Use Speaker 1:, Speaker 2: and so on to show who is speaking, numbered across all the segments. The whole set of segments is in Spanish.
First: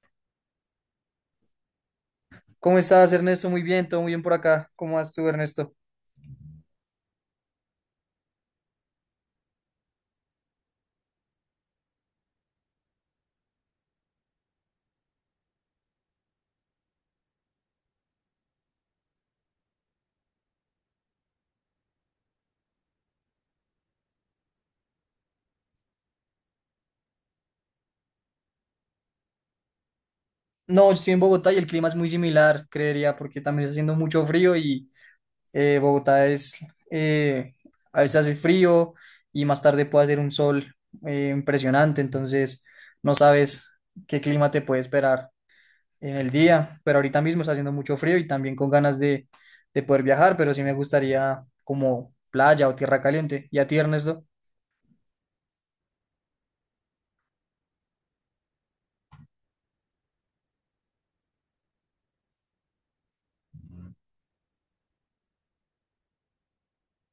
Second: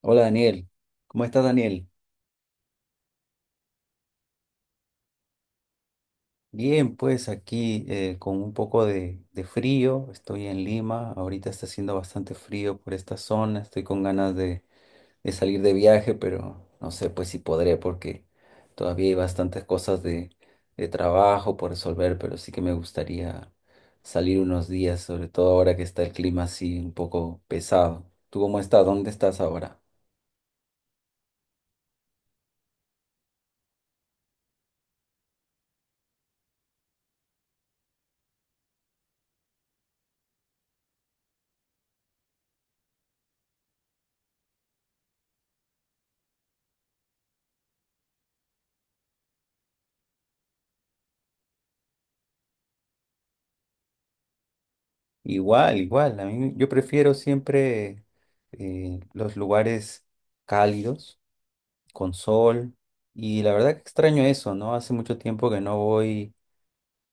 Speaker 1: Hola Daniel, ¿cómo estás Daniel?
Speaker 2: ¿Cómo estás, Ernesto? Muy bien, todo muy bien por acá. ¿Cómo vas tú, Ernesto?
Speaker 1: Bien, pues aquí con un poco de frío, estoy en Lima, ahorita está haciendo bastante frío por esta zona, estoy con ganas de salir de viaje, pero no sé pues si podré porque todavía hay bastantes cosas de trabajo por resolver, pero sí que me gustaría salir unos días, sobre todo ahora que está el clima así un poco pesado. ¿Tú cómo estás? ¿Dónde estás ahora?
Speaker 2: No, yo estoy en Bogotá y el clima es muy similar, creería, porque también está haciendo mucho frío y eh, Bogotá es, eh, a veces hace frío y más tarde puede hacer un sol impresionante. Entonces no sabes qué clima te puede esperar en el día, pero ahorita mismo está haciendo mucho frío y también con ganas de poder viajar, pero sí me gustaría como playa o tierra caliente. ¿Y a ti, Ernesto?
Speaker 1: Igual, igual. A mí, yo prefiero siempre los lugares cálidos, con sol. Y la verdad que extraño eso, ¿no? Hace mucho tiempo que no voy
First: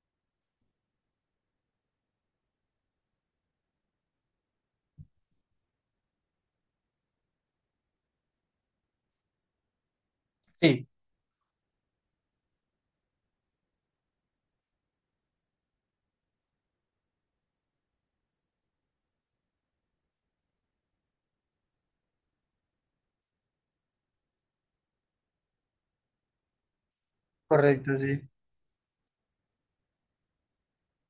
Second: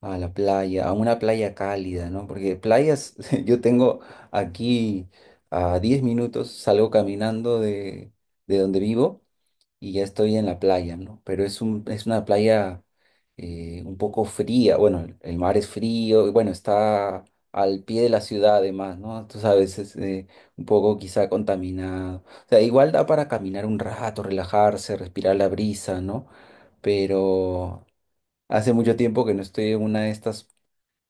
Speaker 1: a la playa, a una playa cálida, ¿no? Porque playas, yo tengo aquí a 10 minutos, salgo caminando de donde vivo y ya estoy en la
Speaker 2: Sí,
Speaker 1: playa, ¿no? Pero es una playa un poco fría, bueno, el mar es frío, y bueno, está al pie de la ciudad además, ¿no? Tú sabes, es un poco quizá contaminado. O sea, igual da para caminar un rato, relajarse, respirar la brisa, ¿no? Pero
Speaker 2: correcto, sí.
Speaker 1: hace mucho tiempo que no estoy en una de estas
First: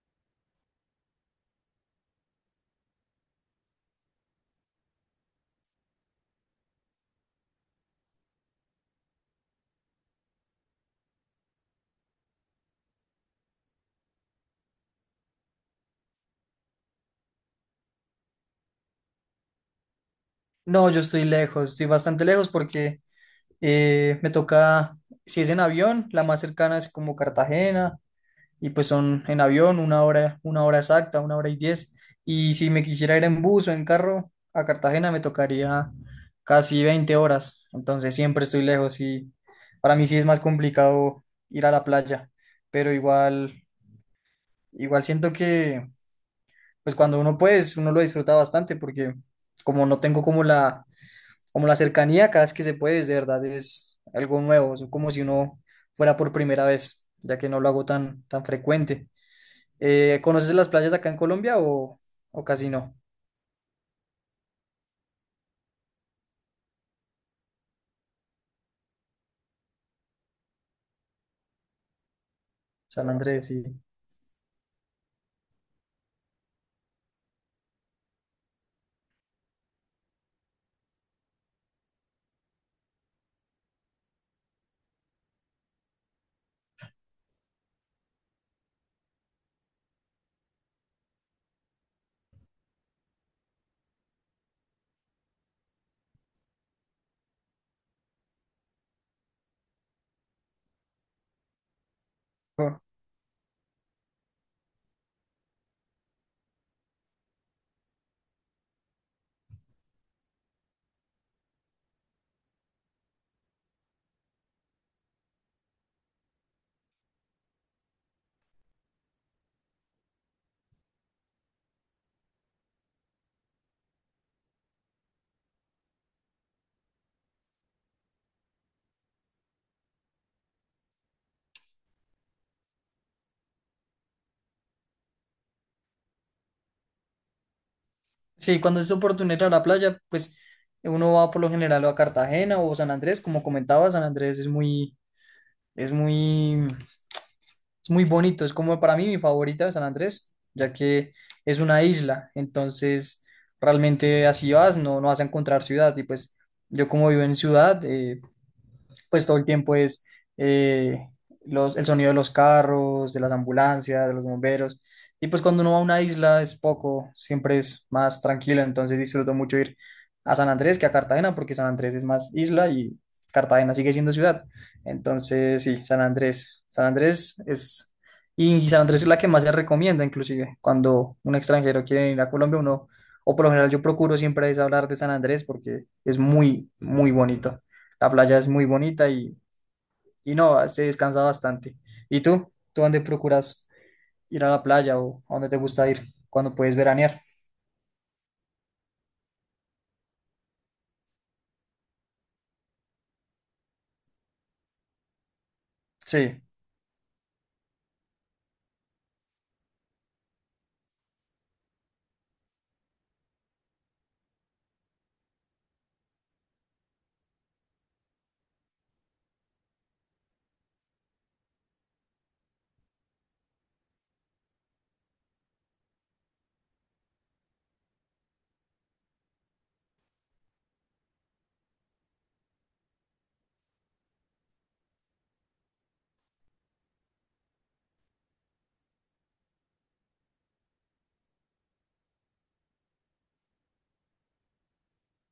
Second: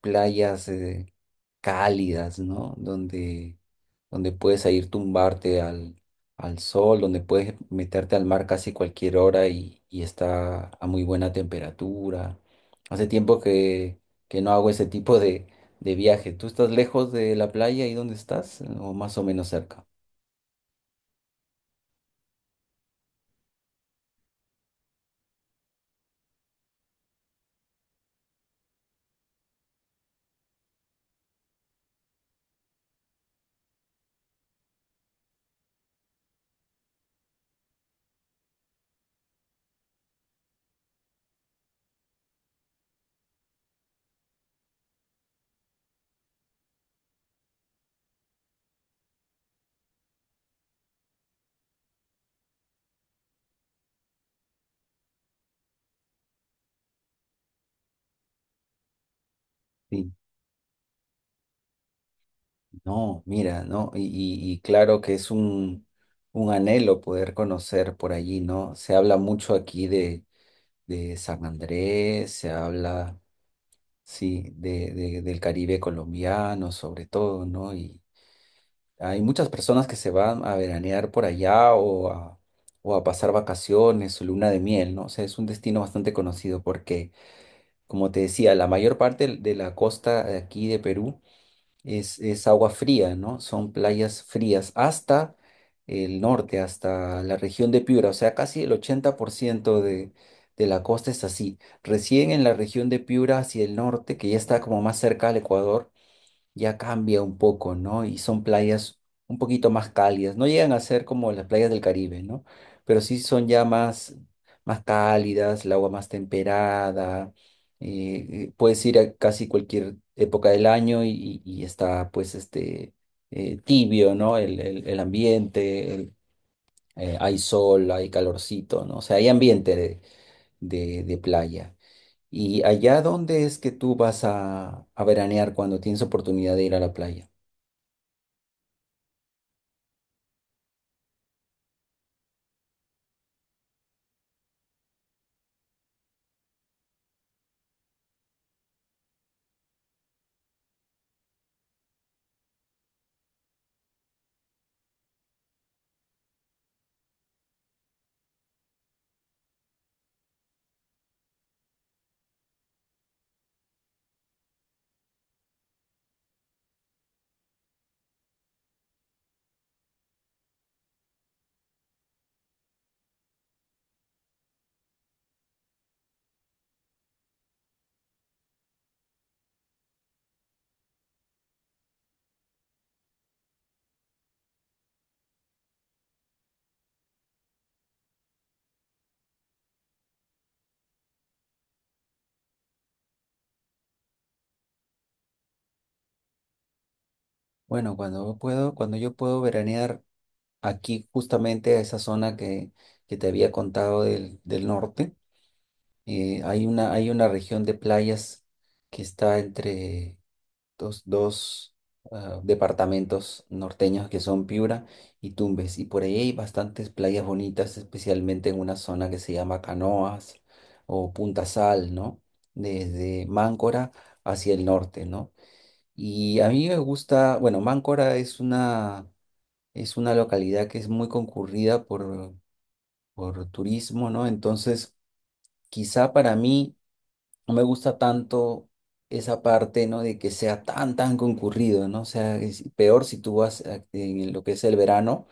Speaker 1: playas cálidas, ¿no? Donde, donde puedes ahí tumbarte al sol, donde puedes meterte al mar casi cualquier hora y está a muy buena temperatura. Hace tiempo que no hago ese tipo de viaje. ¿Tú estás lejos de la playa y dónde estás? ¿O más o menos cerca?
Speaker 2: No, yo estoy lejos, estoy bastante lejos porque me toca, si es en avión, la más cercana es como Cartagena y pues son en avión una hora exacta, una hora y diez. Y si me quisiera ir en bus o en carro a Cartagena me tocaría casi 20 horas, entonces siempre estoy lejos y para mí sí es más complicado ir a la playa, pero igual, igual siento que pues cuando uno puede, uno lo disfruta bastante porque como no tengo como la cercanía cada vez que se puede, es de verdad, es algo nuevo, es como si uno fuera por primera vez, ya que no lo hago tan, tan frecuente.
Speaker 1: Sí,
Speaker 2: ¿Conoces las playas acá en Colombia o casi no?
Speaker 1: no, mira, ¿no? Y claro que es un anhelo poder conocer por allí, ¿no? Se habla mucho aquí de San Andrés, se
Speaker 2: San
Speaker 1: habla.
Speaker 2: Andrés, sí.
Speaker 1: Sí, de del Caribe colombiano sobre todo, ¿no? Y hay muchas personas que se van a veranear por allá o a pasar vacaciones su luna de miel, ¿no? O sea, es un destino bastante conocido porque, como te decía, la mayor parte de la costa de aquí de Perú es agua fría, ¿no? Son playas frías hasta el norte, hasta la región de Piura, o sea, casi el 80% de la costa es así. Recién en la
Speaker 2: Ah.
Speaker 1: región de Piura hacia el norte, que ya está como más cerca al Ecuador, ya cambia un poco, ¿no? Y son playas un poquito más cálidas. No llegan a ser como las playas del Caribe, ¿no? Pero sí son ya más, más cálidas, el agua más temperada. Puedes ir a casi cualquier época del año y está pues este tibio, ¿no? El ambiente, hay sol, hay calorcito, ¿no? O sea, hay ambiente de playa. ¿Y allá dónde es que tú vas a veranear cuando tienes oportunidad de ir a la playa?
Speaker 2: Sí, cuando es oportunidad ir a la playa, pues uno va por lo general o a Cartagena o San Andrés, como comentaba, San Andrés Es muy, es muy bonito. Es como para mí mi favorita de San Andrés, ya que es una isla, entonces realmente así vas, no vas a encontrar ciudad y pues yo como vivo en ciudad, pues todo el tiempo es eh, el sonido de los carros, de las ambulancias, de los bomberos. Y pues cuando uno va a una isla es poco, siempre es más tranquilo, entonces disfruto mucho ir a San Andrés que a Cartagena, porque San Andrés es más isla y Cartagena sigue siendo ciudad. Entonces, sí, San Andrés. Y San Andrés es la que más se recomienda, inclusive, cuando un extranjero quiere ir a Colombia, uno, o por lo general yo procuro siempre es hablar de San Andrés porque es muy, muy bonito. La playa es muy bonita y no, se descansa bastante. ¿Y tú? ¿Tú dónde procuras ir a la playa o a dónde te gusta ir cuando puedes veranear?
Speaker 1: Bueno, cuando puedo, cuando yo puedo veranear aquí justamente a esa zona que te había contado del norte,
Speaker 2: Sí.
Speaker 1: hay una región de playas que está entre dos, dos departamentos norteños que son Piura y Tumbes. Y por ahí hay bastantes playas bonitas, especialmente en una zona que se llama Canoas o Punta Sal, ¿no? Desde Máncora hacia el norte, ¿no? Y a mí me gusta, bueno, Máncora es una localidad que es muy concurrida por turismo, ¿no? Entonces, quizá para mí no me gusta tanto esa parte, ¿no? De que sea tan, tan concurrido, ¿no? O sea, es peor si tú en lo que es el verano,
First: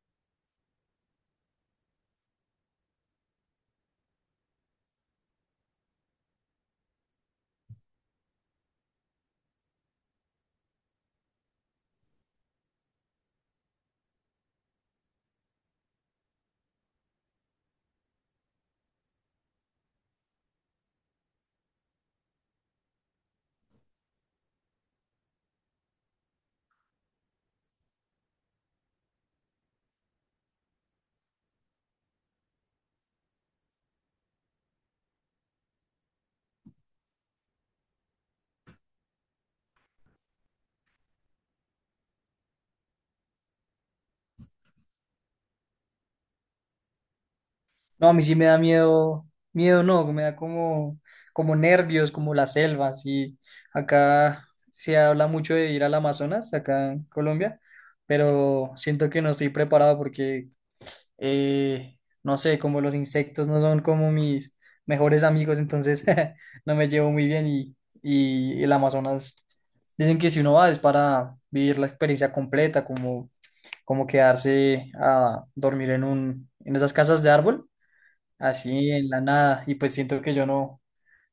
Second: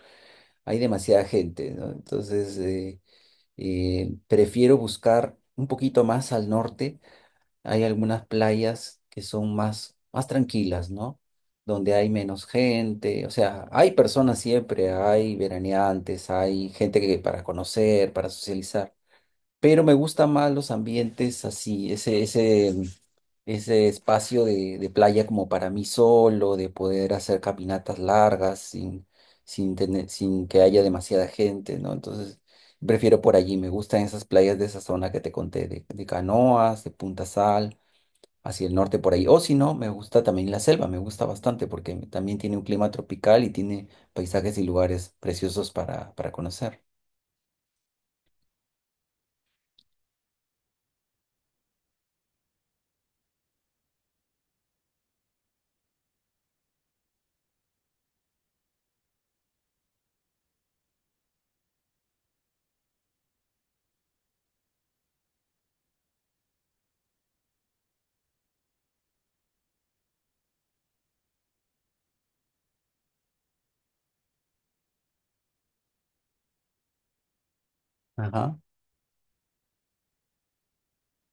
Speaker 1: hay demasiada gente, ¿no? Entonces, prefiero buscar un poquito más al norte hay algunas playas que son más, más tranquilas, ¿no? Donde hay menos gente, o sea, hay personas siempre, hay veraneantes, hay gente que para conocer, para socializar, pero me gustan más los ambientes así, ese espacio de playa como para mí solo, de poder hacer caminatas largas sin tener, sin que haya demasiada gente, ¿no? Entonces, prefiero por allí, me gustan esas playas de esa zona que te conté, de Canoas, de Punta Sal hacia el norte por ahí. O si no, me gusta también la selva, me gusta bastante porque también tiene un clima tropical y tiene paisajes y lugares preciosos para conocer.
Speaker 2: No, a mí sí me da miedo, miedo no, me da como, nervios, como las selvas. Y acá se habla mucho de ir al Amazonas, acá en Colombia, pero siento que no estoy preparado porque no sé, como los insectos no son como mis mejores amigos, entonces no me llevo muy bien y el Amazonas, dicen que si uno va es para vivir la experiencia completa, como quedarse a dormir en esas casas de árbol,
Speaker 1: Ajá.
Speaker 2: así en la nada, y pues siento que yo no,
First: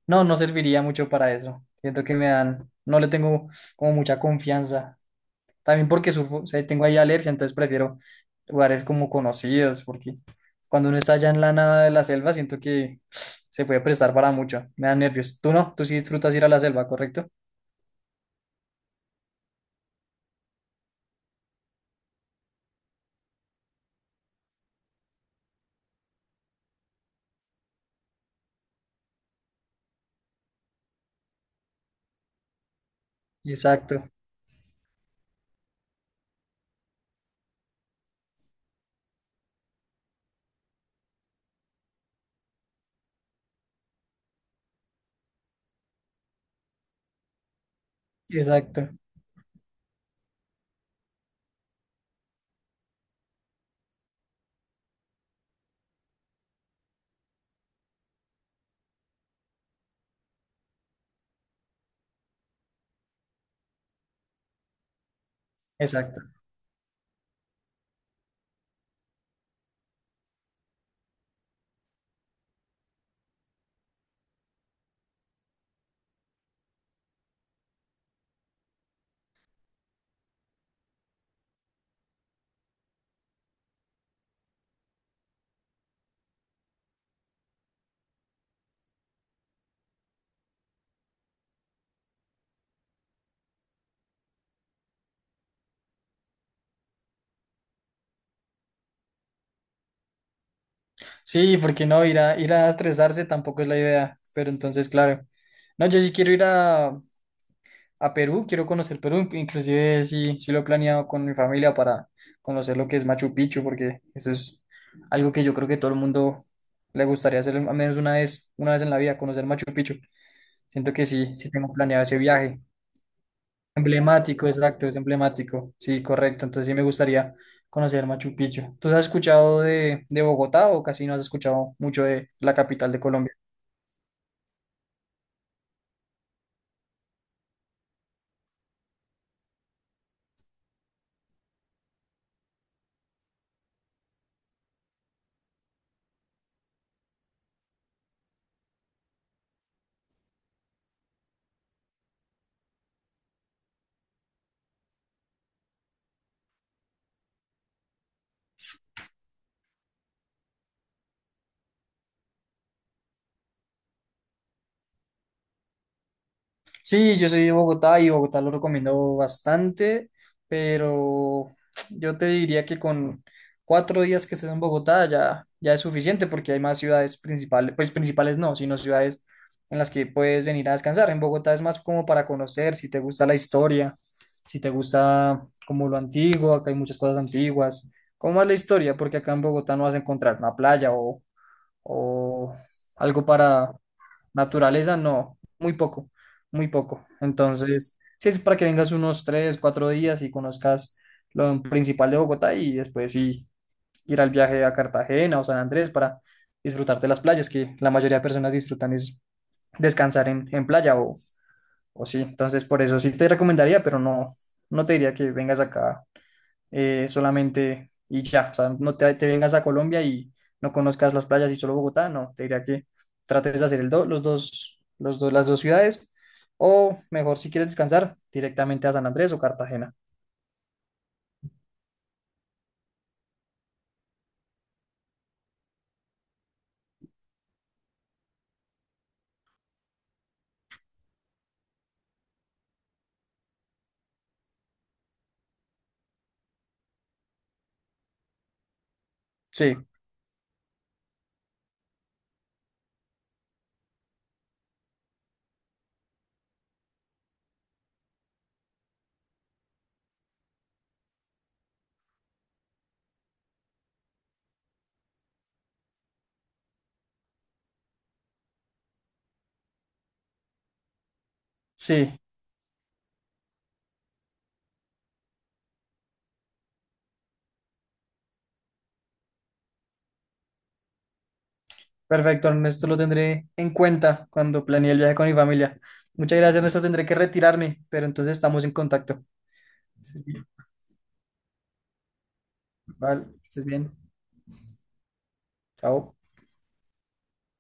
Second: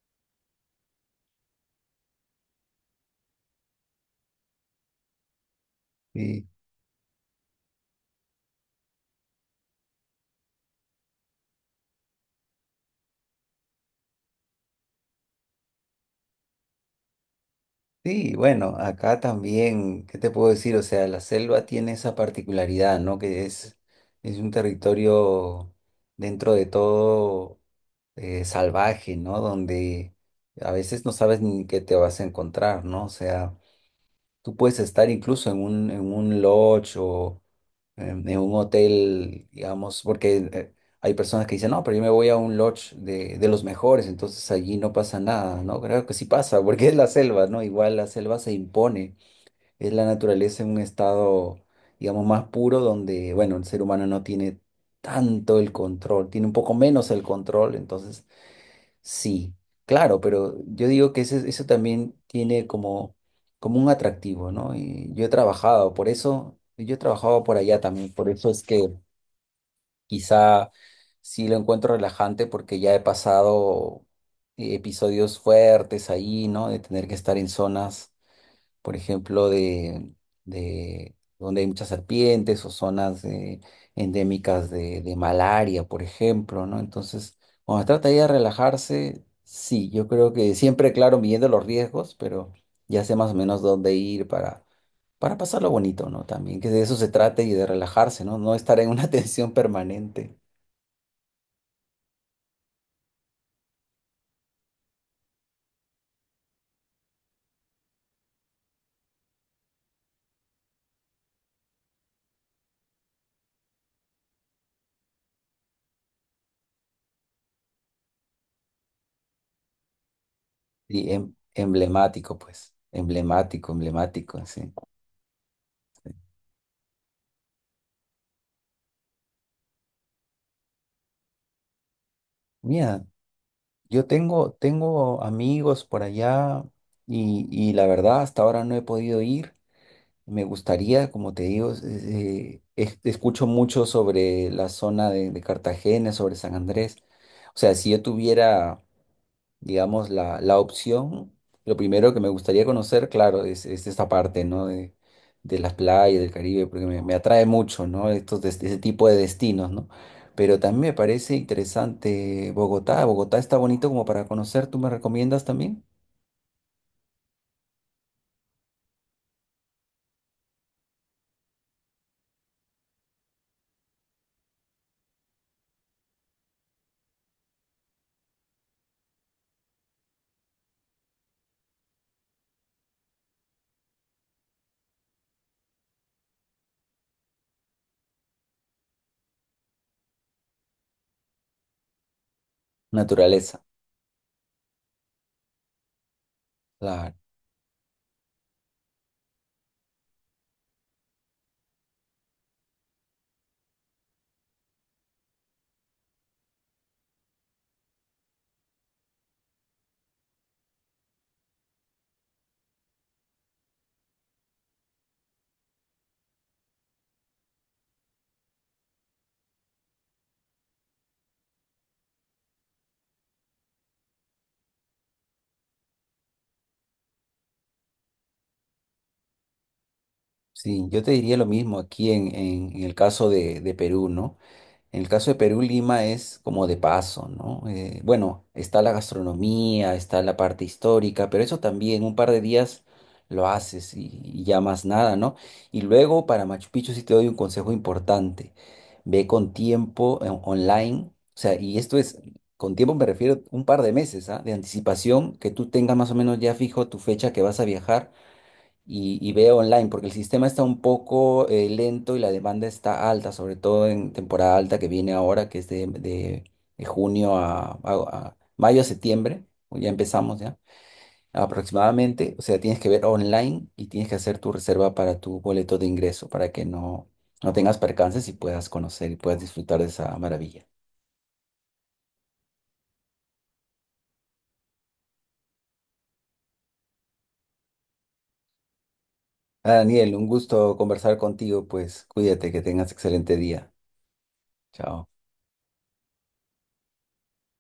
Speaker 2: no, no serviría mucho para eso, siento que me dan, no le tengo como mucha confianza también porque surfo,
Speaker 1: Sí.
Speaker 2: o sea, tengo ahí alergia, entonces prefiero lugares como conocidos, porque cuando uno está allá en la nada de la selva, siento que se puede prestar para mucho. Me da nervios. Tú no, tú sí disfrutas ir a la selva, ¿correcto?
Speaker 1: Sí, bueno, acá también, ¿qué te puedo decir? O sea, la selva tiene esa particularidad, ¿no? Que es un territorio dentro de todo salvaje, ¿no? Donde a veces no sabes ni qué te vas a encontrar, ¿no? O sea,
Speaker 2: Exacto,
Speaker 1: tú puedes estar incluso en en un lodge o en un hotel, digamos, porque hay personas que dicen, no, pero yo me voy a un lodge de los mejores, entonces allí no pasa nada, ¿no? Creo que sí pasa, porque es la selva, ¿no? Igual la selva se
Speaker 2: exacto,
Speaker 1: impone, es la naturaleza en un estado, digamos, más puro donde, bueno, el ser humano no tiene tanto el control, tiene un poco menos el control, entonces sí, claro, pero yo digo que ese eso también tiene como, como un atractivo, ¿no? Y yo he trabajado, por
Speaker 2: exacto.
Speaker 1: eso, yo he trabajado por allá también, por eso es que quizá sí lo encuentro relajante porque ya he pasado episodios fuertes ahí, ¿no? De tener que estar en zonas por ejemplo, de donde hay muchas serpientes o zonas endémicas de malaria, por ejemplo, ¿no? Entonces, cuando se trata ya de relajarse, sí, yo creo que siempre, claro, midiendo los riesgos, pero ya sé más o menos dónde ir para pasarlo bonito, ¿no? También que de eso se trate y de relajarse, ¿no? No estar en una tensión permanente.
Speaker 2: Sí, porque no, ir a estresarse tampoco es la idea, pero entonces, claro. No, yo sí quiero ir a Perú, quiero conocer Perú, inclusive sí, sí lo he planeado con mi familia para conocer lo que es Machu Picchu, porque eso es algo que yo creo que todo el mundo le gustaría hacer al menos una vez en la vida, conocer Machu Picchu. Siento que
Speaker 1: Y
Speaker 2: sí, sí tengo planeado ese
Speaker 1: emblemático,
Speaker 2: viaje.
Speaker 1: pues, emblemático, emblemático,
Speaker 2: Emblemático,
Speaker 1: sí.
Speaker 2: exacto, es emblemático. Sí,
Speaker 1: Sí.
Speaker 2: correcto. Entonces sí me gustaría conocer Machu Picchu. ¿Tú has escuchado de Bogotá o casi no has escuchado mucho de la capital de
Speaker 1: Mira,
Speaker 2: Colombia?
Speaker 1: yo tengo, tengo amigos por allá y la verdad hasta ahora no he podido ir. Me gustaría, como te digo, escucho mucho sobre la zona de Cartagena, sobre San Andrés. O sea, si yo tuviera digamos, la opción, lo primero que me gustaría conocer, claro, es esta parte, ¿no? De las playas del Caribe, porque me atrae mucho, ¿no? Ese tipo de destinos, ¿no? Pero también me parece interesante Bogotá. Bogotá está bonito como para conocer, ¿tú me recomiendas también?
Speaker 2: Sí, yo soy de Bogotá y Bogotá lo recomiendo bastante, pero yo te diría que con 4 días que estés en Bogotá ya es suficiente porque hay más ciudades principales, pues principales no, sino ciudades en las que puedes venir a descansar. En Bogotá es más como para conocer, si te gusta la historia, si te gusta como lo antiguo, acá hay muchas cosas antiguas, como más la historia, porque acá en Bogotá no vas a encontrar una playa o algo
Speaker 1: Naturaleza,
Speaker 2: para naturaleza, no, muy poco, muy poco.
Speaker 1: claro.
Speaker 2: Entonces, sí, es para que vengas unos 3, 4 días y conozcas lo principal de Bogotá y después sí ir al viaje a Cartagena o San Andrés para disfrutar de las playas, que la mayoría de personas disfrutan es descansar en playa o sí. Entonces, por eso sí te recomendaría, pero no, no te diría que vengas acá solamente y ya, o sea, no te vengas a Colombia y no conozcas las playas y solo Bogotá, no, te diría que trates de hacer el do- los dos, las dos ciudades, o mejor si quieres descansar, directamente a San Andrés o Cartagena.
Speaker 1: Sí, yo te diría lo mismo aquí en el caso de Perú, ¿no? En el caso de Perú, Lima es como de paso, ¿no? Bueno, está la gastronomía, está la parte histórica, pero eso también un par de días lo haces y ya más nada, ¿no? Y luego para Machu Picchu sí te doy un consejo importante. Ve con
Speaker 2: Sí,
Speaker 1: tiempo online, o sea, y esto es, con tiempo me refiero un par de meses, ¿ah? De anticipación, que tú tengas más o menos ya fijo tu fecha que vas a viajar y veo online, porque el sistema está un poco lento y la demanda está alta, sobre todo en temporada alta que viene ahora, que es de junio a mayo, a septiembre, o ya empezamos ya,
Speaker 2: sí,
Speaker 1: aproximadamente. O sea, tienes que ver online y tienes que hacer tu reserva para tu boleto de ingreso para que no, no tengas percances y puedas conocer y puedas disfrutar de esa maravilla.
Speaker 2: perfecto, Ernesto, lo tendré en cuenta cuando planee el viaje con mi familia. Muchas gracias, Ernesto, tendré que retirarme, pero entonces estamos en contacto.
Speaker 1: Ah, Daniel,
Speaker 2: Sí,
Speaker 1: un gusto conversar contigo, pues cuídate, que tengas
Speaker 2: vale,
Speaker 1: excelente
Speaker 2: que estés
Speaker 1: día.
Speaker 2: bien,
Speaker 1: Chao.
Speaker 2: chao.